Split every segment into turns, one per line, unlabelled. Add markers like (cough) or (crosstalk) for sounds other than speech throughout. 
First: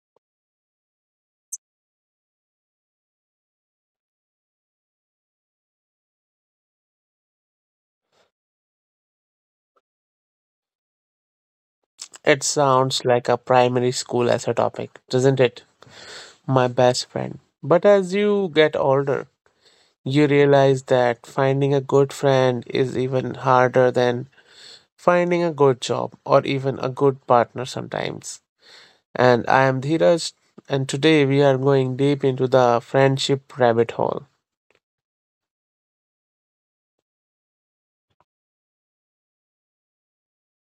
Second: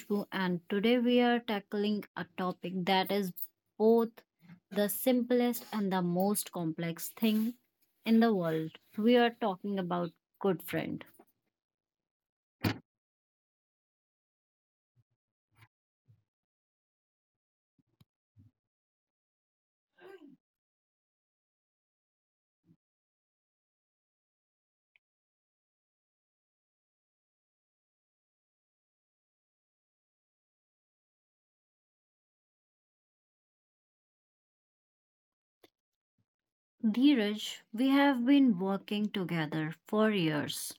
Khushbu, and today we are tackling a topic that is both the simplest and the most complex thing in the world. We are talking about good friend.
It sounds like a primary school as a topic, doesn't it? My best friend. But as you get older, you realize that finding a good friend is even harder than finding a good job or even a good partner sometimes. And I am Dheeraj, and today we are going deep into the friendship rabbit hole.
Dheeraj, we have been working together for years.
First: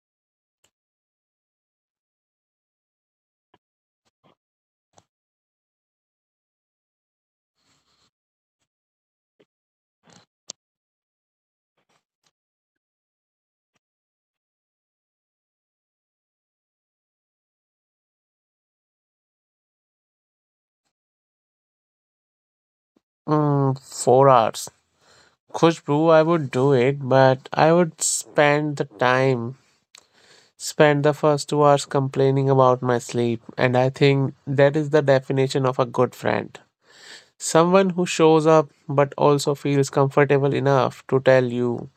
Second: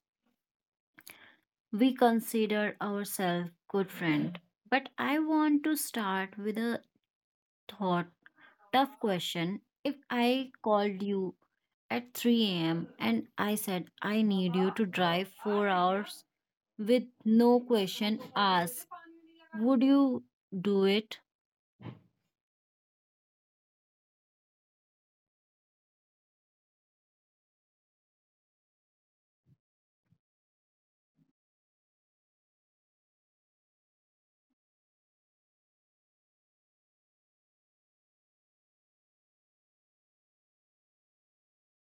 We consider ourselves good friend. But I want to start with a thought tough question. If I called you at 3 a.m. and I said I need you to drive 4 hours with no question asked, would you do it? (laughs)
Mm, 4 hours. Khushbu, I would do it, but I would spend the time Spent the first 2 hours complaining about my sleep, and I think that is the definition of a good friend. Someone who shows up but also feels comfortable enough to tell you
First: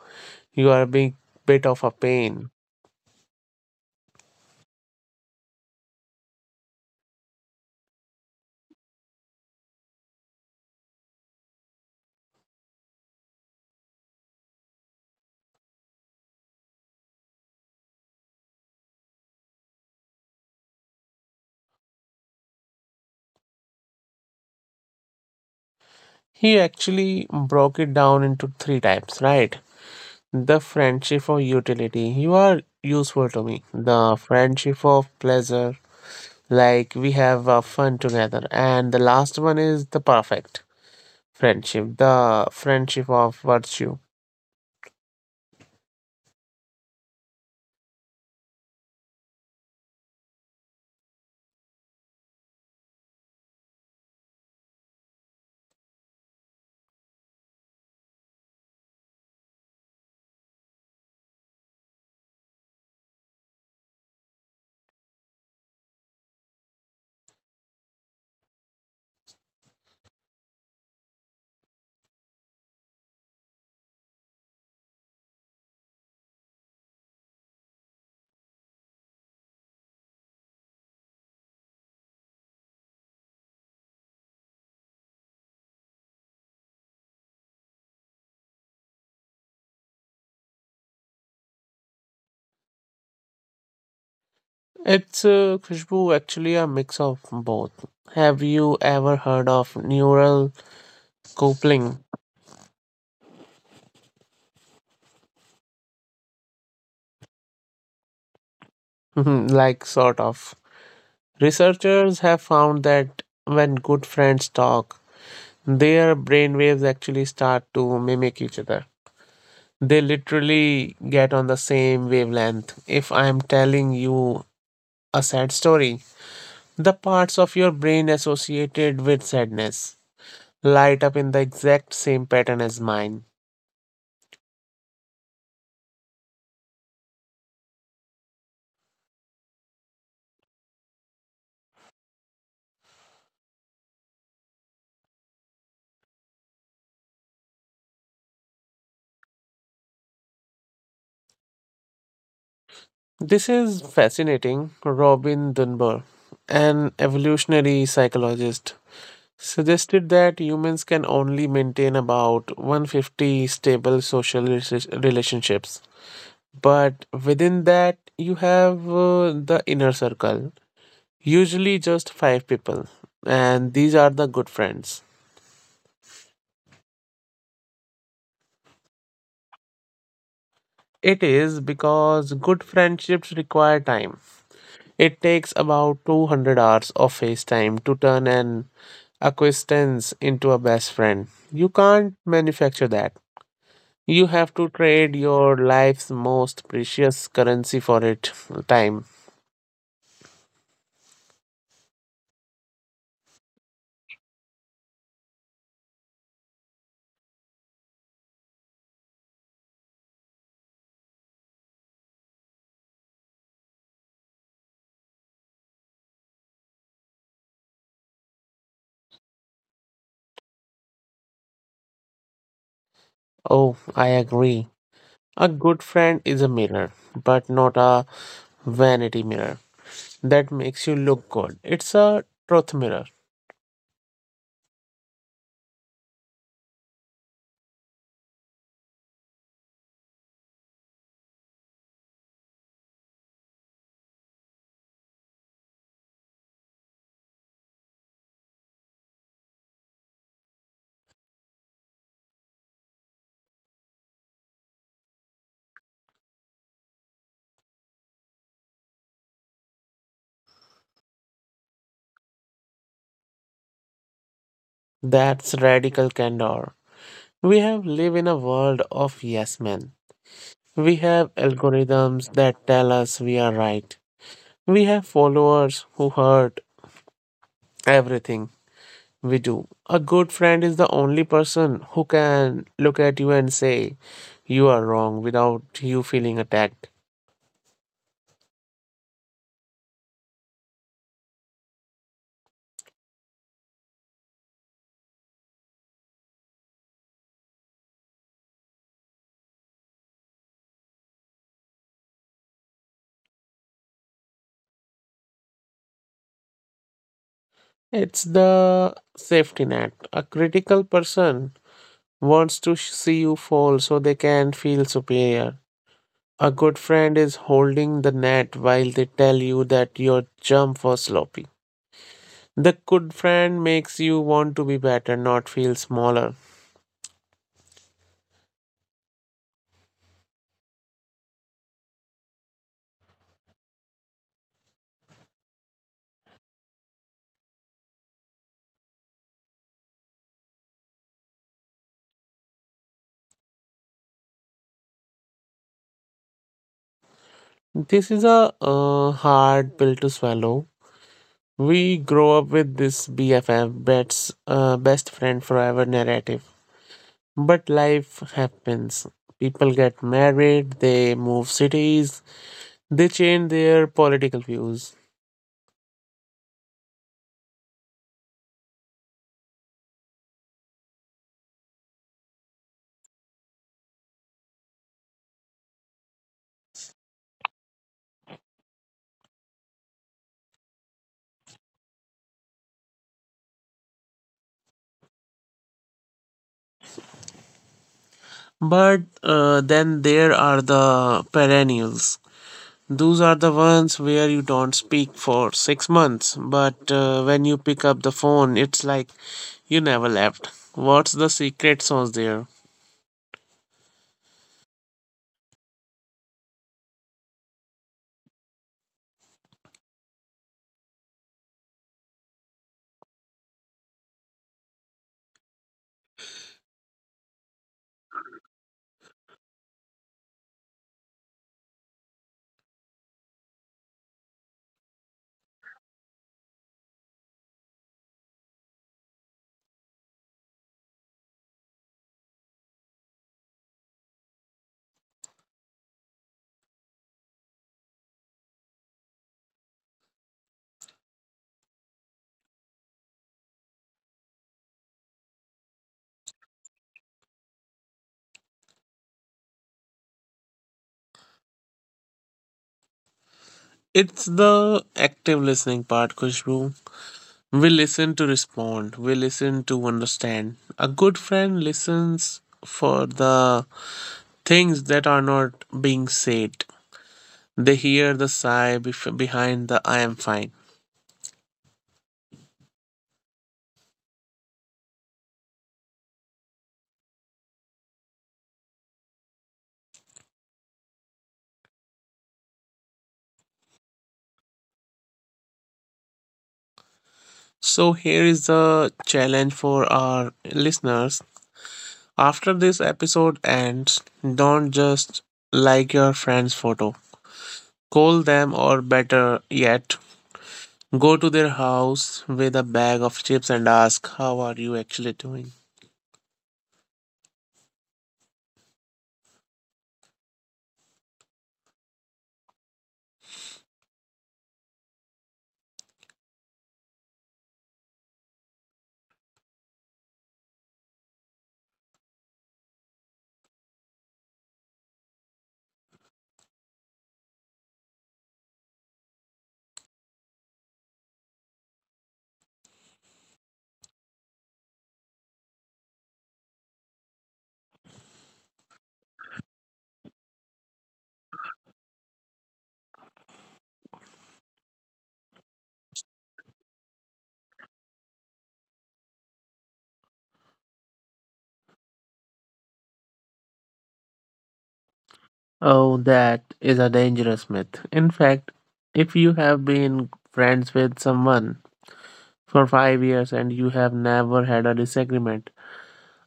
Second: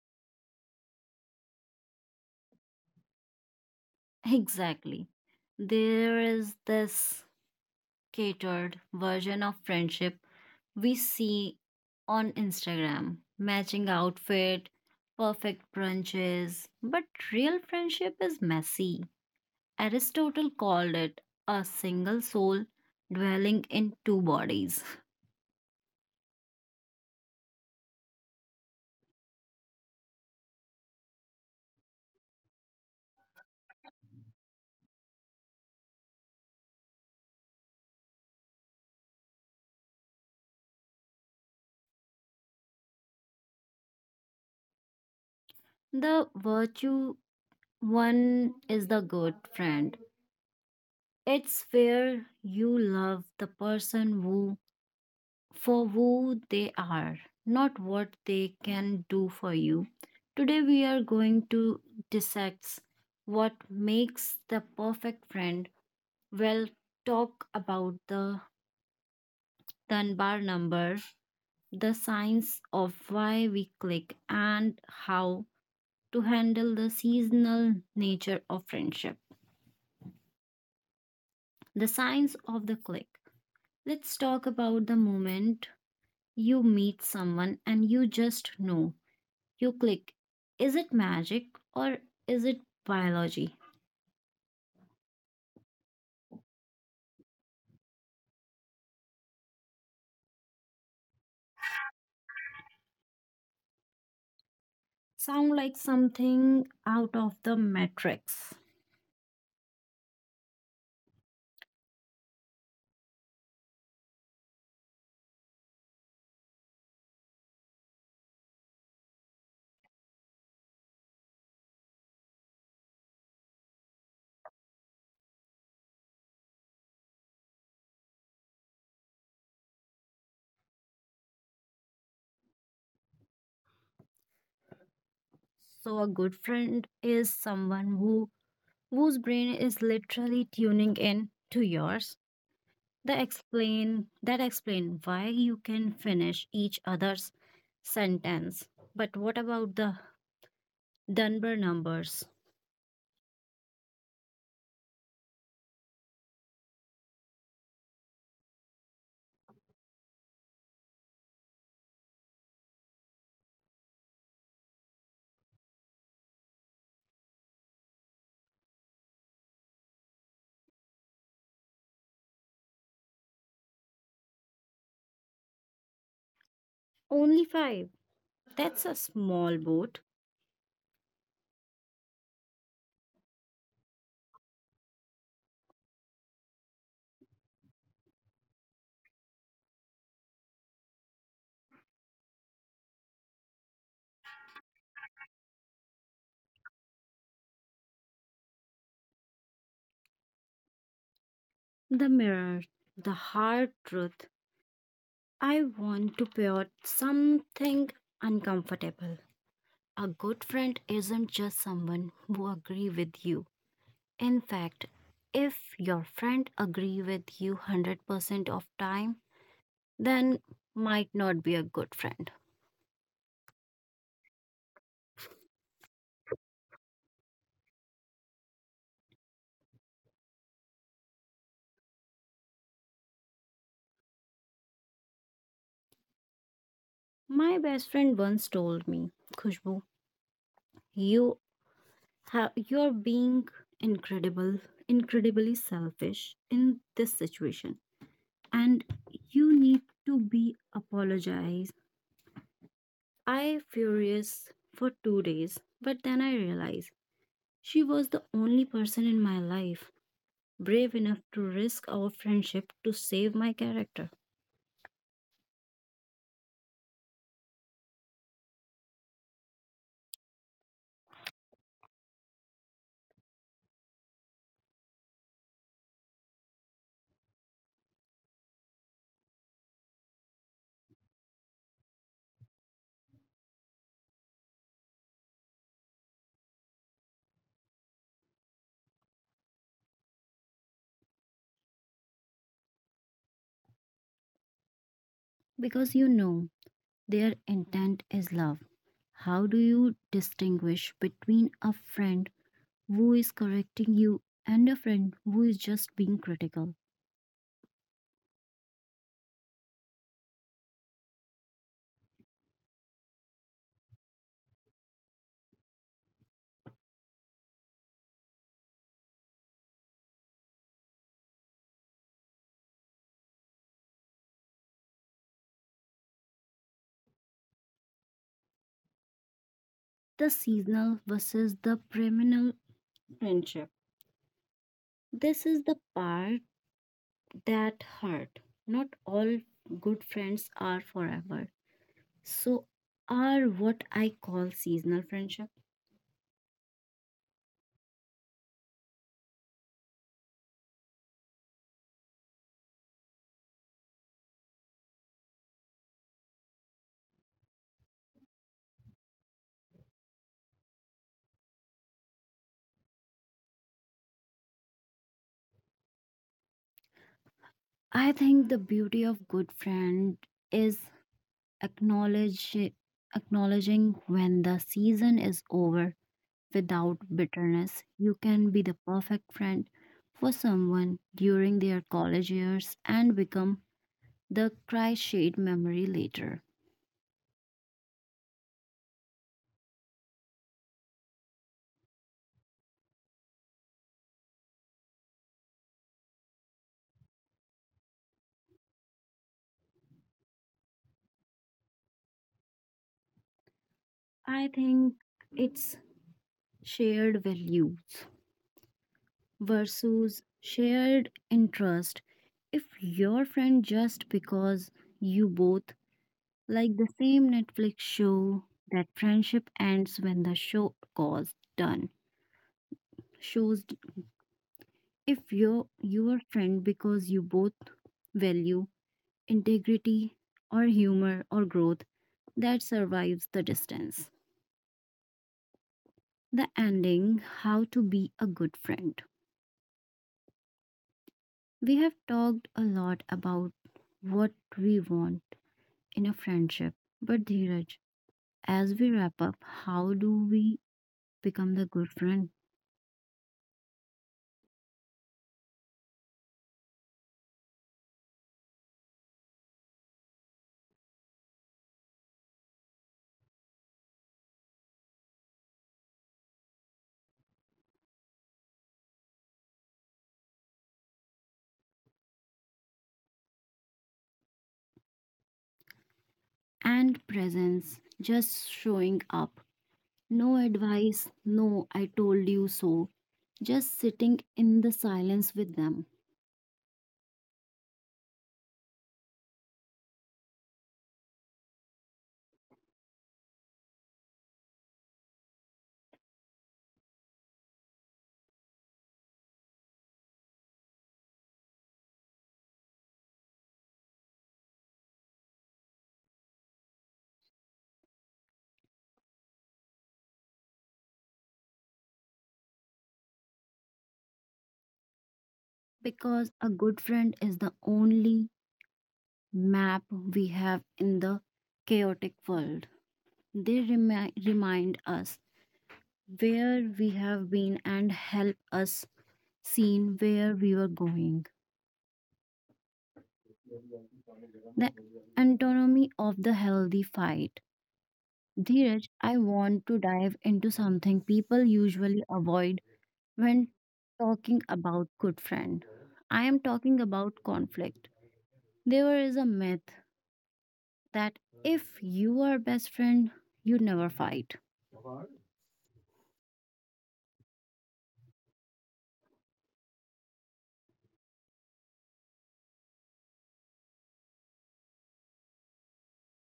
you are a big bit of a pain.
Exactly. There is this catered version of friendship we see on Instagram matching outfit, perfect brunches, but real friendship is messy. Aristotle called it a single soul dwelling in two bodies.
He actually broke it down into three types, right? The friendship of utility, you are useful to me. The friendship of pleasure, like we have fun together. And the last one is the perfect friendship, the friendship of virtue.
The virtue one is the good friend. It's where you love the person who for who they are, not what they can do for you. Today we are going to dissect what makes the perfect friend. We'll talk about the Dunbar number, the signs of why we click and how to handle the seasonal nature of friendship. The signs of the click. Let's talk about the moment you meet someone and you just know you click. Is it magic or is it biology?
It's Khushbu, actually a mix of both. Have you ever heard of neural coupling?
Sound like something out of the matrix.
(laughs) Like, sort of. Researchers have found that when good friends talk, their brainwaves actually start to mimic each other. They literally get on the same wavelength. If I'm telling you a sad story, the parts of your brain associated with sadness light up in the exact same pattern as mine.
So a good friend is someone who whose brain is literally tuning in to yours. That explain why you can finish each other's sentence. But what about the Dunbar numbers?
This is fascinating. Robin Dunbar, an evolutionary psychologist, suggested that humans can only maintain about 150 stable social relationships. But within that, you have the inner circle, usually just five people, and these are the good friends.
Only five. That's a small boat.
It is because good friendships require time. It takes about 200 hours of face time to turn an acquaintance into a best friend. You can't manufacture that. You have to trade your life's most precious currency for it, time.
The mirror, the hard truth. I want to pure something uncomfortable. A good friend isn't just someone who agree with you. In fact, if your friend agree with you 100% of time, then might not be a good friend.
Oh, I agree. A good friend is a mirror, but not a vanity mirror that makes you look good. It's a truth mirror.
My best friend once told me, Khushbu, you have you're being incredible, incredibly selfish in this situation, and you need to be apologized. I furious for 2 days, but then I realized she was the only person in my life brave enough to risk our friendship to save my character.
That's radical candor. We have lived in a world of yes men. We have algorithms that tell us we are right. We have followers who hurt everything we do. A good friend is the only person who can look at you and say, you are wrong without you feeling attacked.
Because you know their intent is love. How do you distinguish between a friend who is correcting you, and a friend who is just being critical?
It's the safety net. A critical person wants to see you fall so they can feel superior. A good friend is holding the net while they tell you that your jump was sloppy. The good friend makes you want to be better, not feel smaller.
The seasonal versus the perennial friendship. This is the part that hurt. Not all good friends are forever. So, are what I call seasonal friendship.
This is a hard pill to swallow. We grow up with this BFF, best friend forever narrative. But life happens. People get married, they move cities, they change their political views.
I think the beauty of good friend is acknowledge acknowledging when the season is over without bitterness. You can be the perfect friend for someone during their college years and become the cry shade memory later.
But then there are the perennials. Those are the ones where you don't speak for 6 months, but when you pick up the phone, it's like you never left. What's the secret sauce there?
I think it's shared values versus shared interest. If your friend just because you both like the same Netflix show, that friendship ends when the show goes done. Shows. If you're your friend because you both value integrity or humor or growth that survives the distance. The ending. How to Be a Good Friend. We have talked a lot about what we want in a friendship, but Dheeraj, as we wrap up, how do we become the good friend?
It's the active listening part, Kushbu. We listen to respond, we listen to understand. A good friend listens for the things that are not being said. They hear the sigh behind the I am fine.
And presence, just showing up. No advice, no, I told you so, just sitting in the silence with them
So, here is the challenge for our listeners. After this episode ends, don't just like your friend's photo. Call them, or better yet, go to their house with a bag of chips and ask, how are you actually doing?
because a good friend is the only map we have in the chaotic world. They remind us where we have been and help us see where we were going. The anatomy of the healthy fight. Dheeraj, I want to dive into something people usually avoid when talking about good friend. I am talking about conflict. There is a myth that if you are best friend, you never fight.
Oh, that is a dangerous myth. In fact, if you have been friends with someone for 5 years and you have never had a disagreement,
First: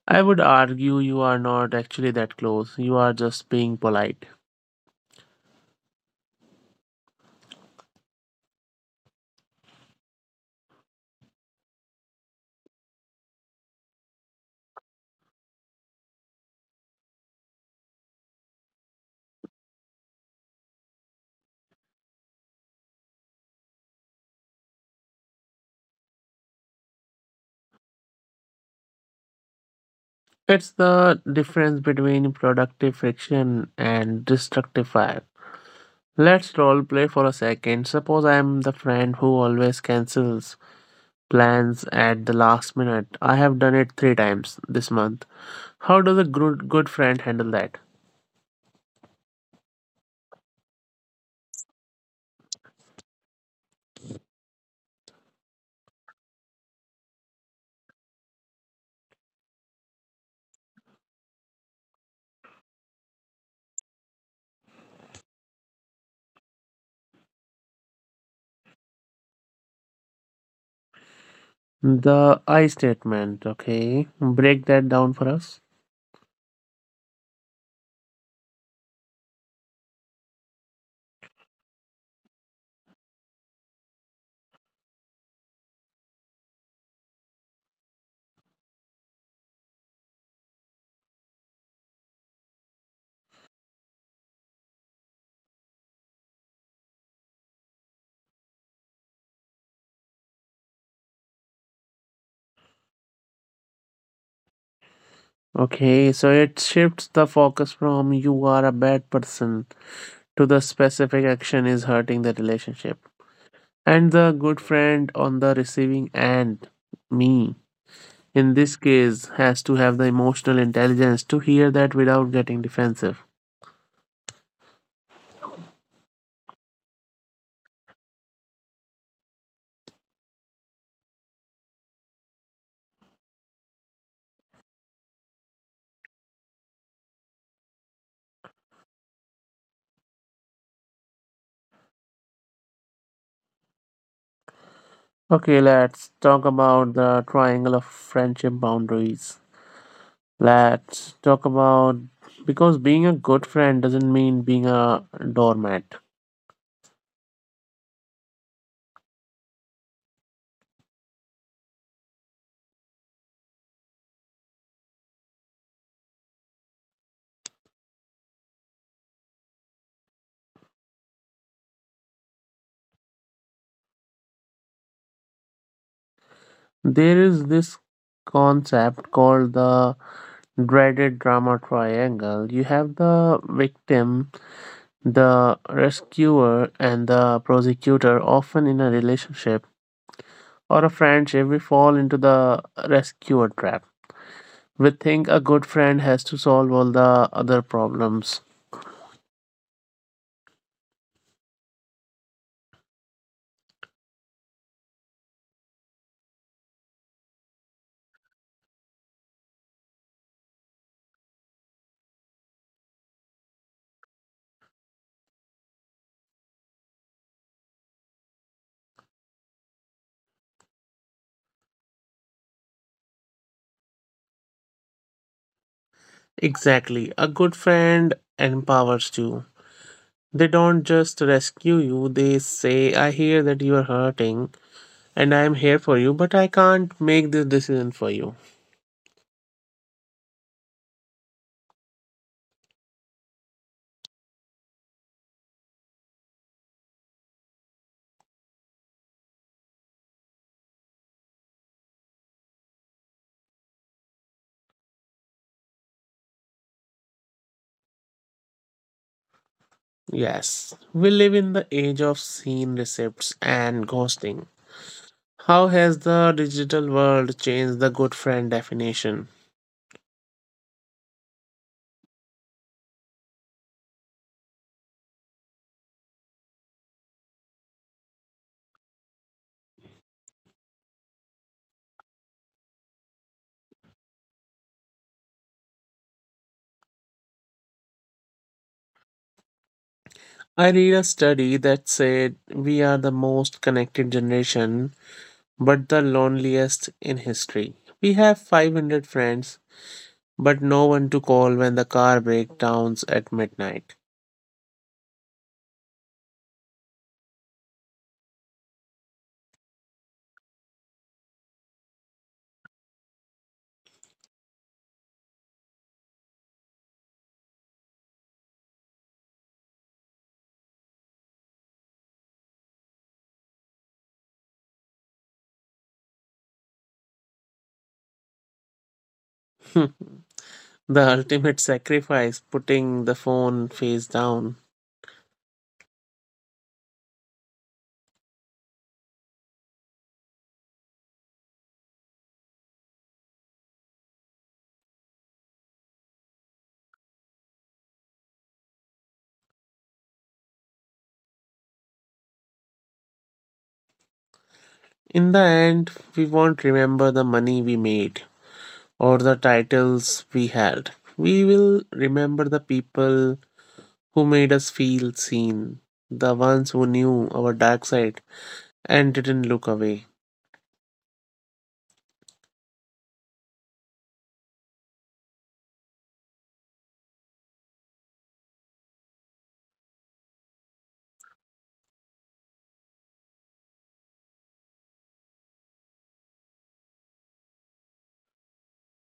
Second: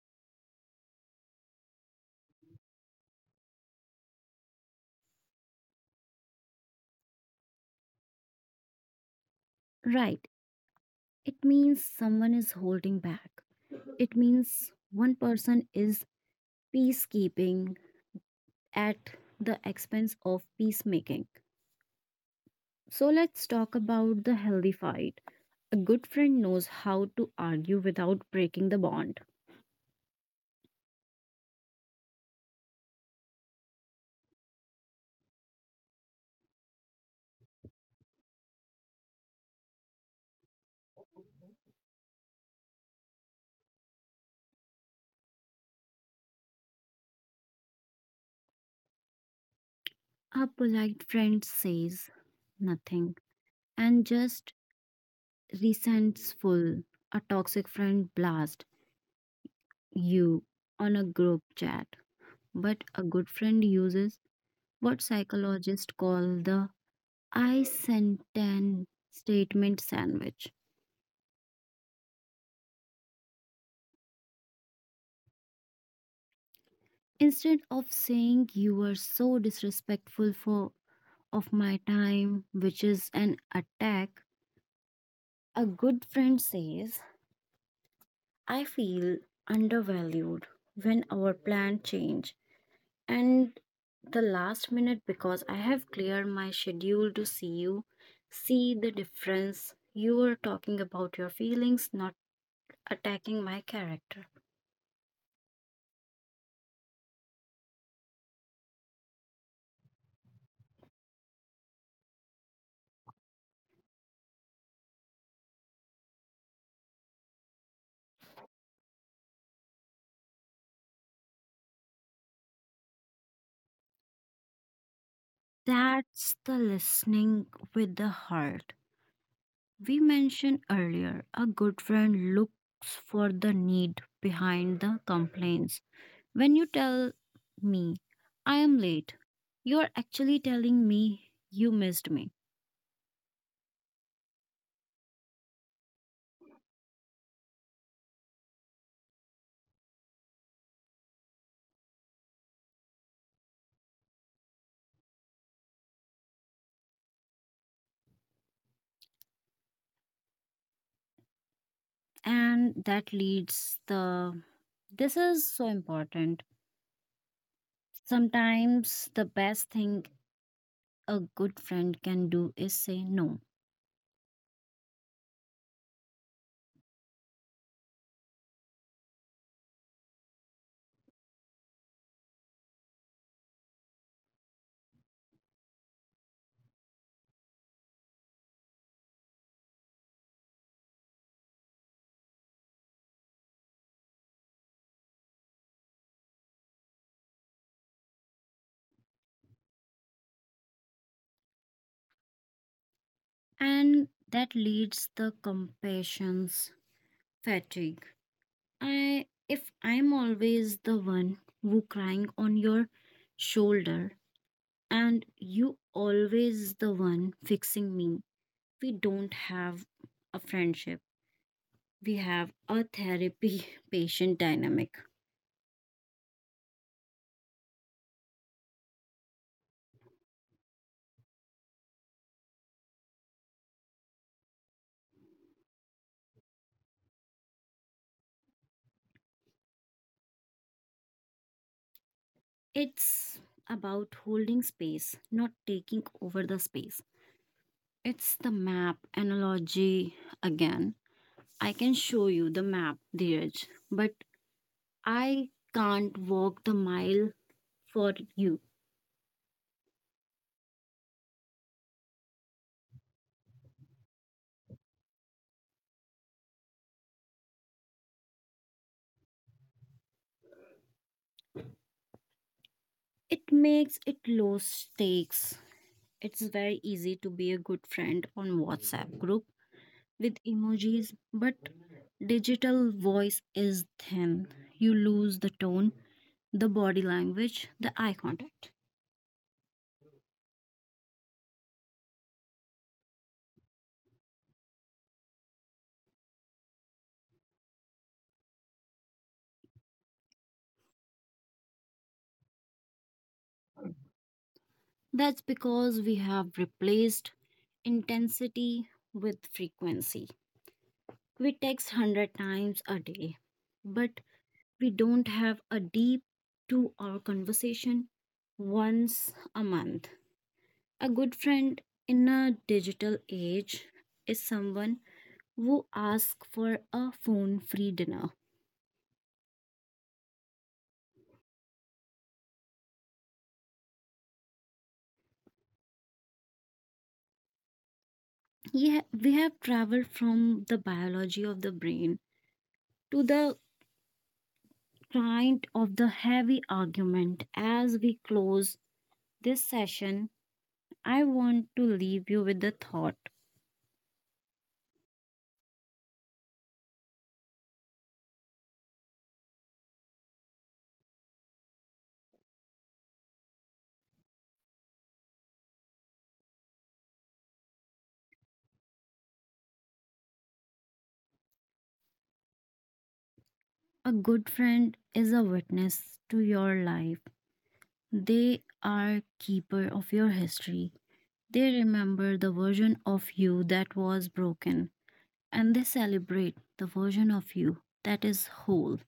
I would argue you are not actually that close. You are just being polite.
Right. It means someone is holding back. It means one person is peacekeeping at the expense of peacemaking. So let's talk about the healthy fight. A good friend knows how to argue without breaking the bond.
It's the difference between productive friction and destructive fire. Let's role play for a second. Suppose I'm the friend who always cancels plans at the last minute. I have done it three times this month. How does a good friend handle that?
A polite friend says nothing and just resentful. A toxic friend blasts you on a group chat, but a good friend uses what psychologists call the I sentence statement sandwich.
The I statement, okay? Break that down for us.
Instead of saying you are so disrespectful for of my time, which is an attack, a good friend says, I feel undervalued when our plan change and the last minute because I have cleared my schedule to see you. See the difference. You are talking about your feelings, not attacking my character.
Okay, so it shifts the focus from you are a bad person to the specific action is hurting the relationship. And the good friend on the receiving end, me, in this case, has to have the emotional intelligence to hear that without getting defensive.
That's the listening with the heart. We mentioned earlier a good friend looks for the need behind the complaints. When you tell me, I am late, you are actually telling me you missed me.
Okay, let's talk about the triangle of friendship boundaries. Let's talk about because being a good friend doesn't mean being a doormat.
And that leads the. This is so important. Sometimes the best thing a good friend can do is say no.
There is this concept called the dreaded drama triangle. You have the victim, the rescuer, and the prosecutor. Often in a relationship or a friendship, we fall into the rescuer trap. We think a good friend has to solve all the other problems.
And that leads the compassion's fatigue. I if I'm always the one who crying on your shoulder and you always the one fixing me, we don't have a friendship. We have a therapy (laughs) patient dynamic.
Exactly. A good friend empowers you. They don't just rescue you, they say, I hear that you are hurting and I am here for you, but I can't make this decision for you.
It's about holding space, not taking over the space. It's the map analogy again. I can show you the map, Dheeraj, but I can't walk the mile for you.
Yes, we live in the age of scene receipts and ghosting. How has the digital world changed the good friend definition?
It makes it low stakes. It's very easy to be a good friend on WhatsApp group with emojis, but digital voice is thin. You lose the tone, the body language, the eye contact.
I read a study that said we are the most connected generation, but the loneliest in history. We have 500 friends, but no one to call when the car breakdowns at midnight.
That's because we have replaced intensity with frequency. We text 100 times a day, but we don't have a deep 2 hour conversation once a month. A good friend in a digital age is someone who asks for a phone free dinner.
(laughs) The ultimate sacrifice, putting the phone face down.
Yeah, we have traveled from the biology of the brain to the kind of the heavy argument. As we close this session, I want to leave you with the thought
In the end, we won't remember the money we made or the titles we held. We will remember the people who made us feel seen, the ones who knew our dark side and didn't look away.
a good friend is a witness to your life, they are keeper of your history. They remember the version of you that was broken and they celebrate the version of you that is whole.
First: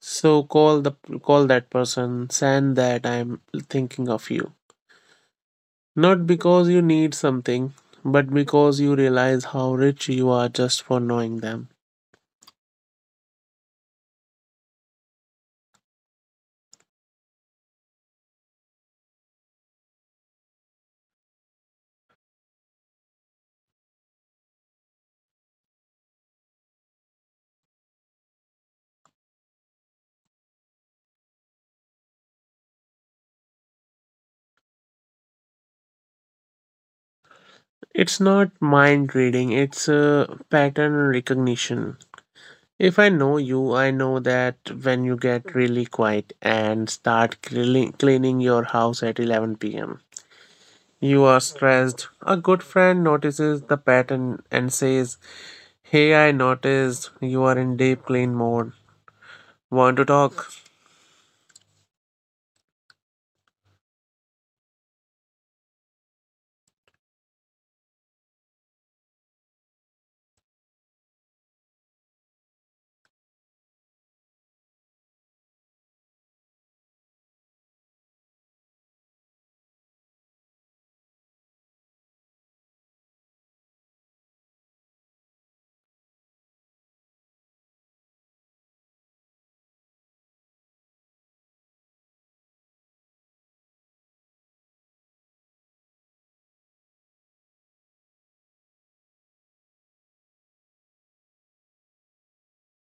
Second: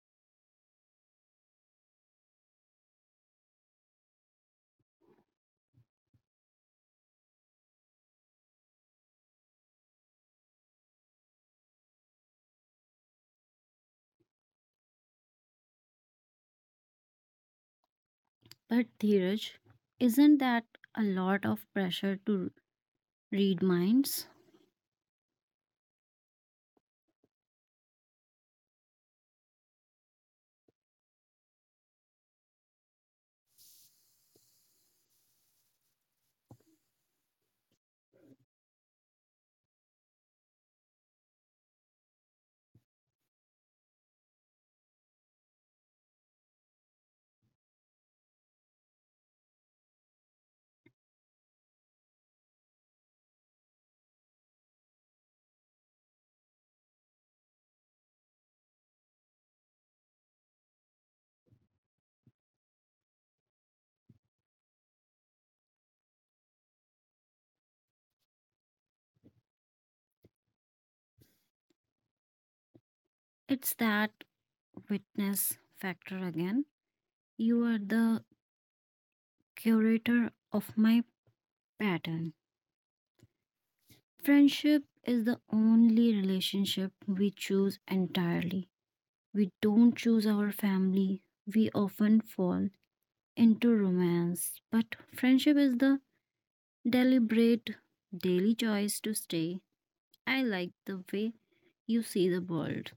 So call the call that person, send that I am thinking of you. Not because you need something, but because you realize how rich you are just for knowing them.
But Dheeraj, isn't that a lot of pressure to read minds?
It's not mind reading, it's a pattern recognition. If I know you, I know that when you get really quiet and start cleaning your house at 11 p.m., you are stressed. A good friend notices the pattern and says, hey, I noticed you are in deep clean mode. Want to talk?
It's that witness factor again. You are the curator of my pattern. Friendship is the only relationship we choose entirely. We don't choose our family. We often fall into romance, but friendship is the Deliberate daily choice to stay. I like the way you see the world,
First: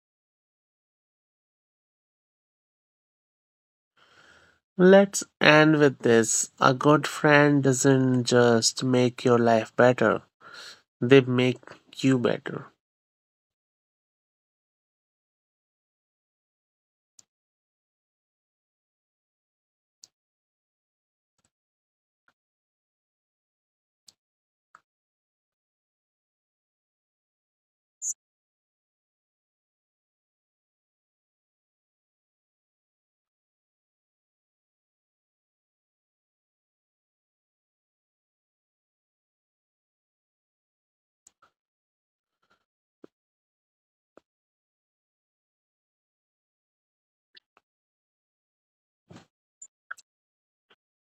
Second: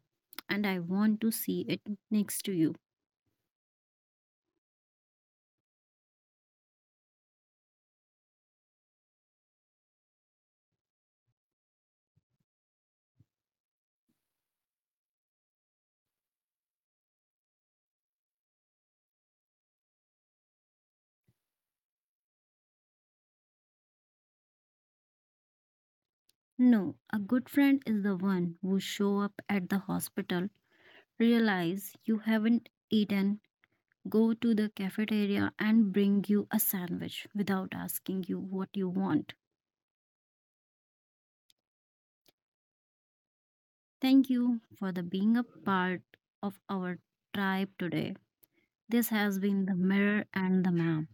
and I want to see it next to you.
Let's end with this. A good friend doesn't just make your life better, they make you better.
No, a good friend is the one who show up at the hospital, realize you haven't eaten, go to the cafeteria and bring you a sandwich without asking you what you want. Thank you for the being a part of our tribe today. This has been the mirror and the map.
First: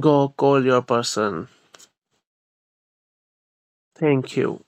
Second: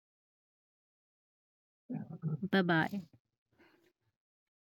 Go call your person.
Bye bye.
Thank you.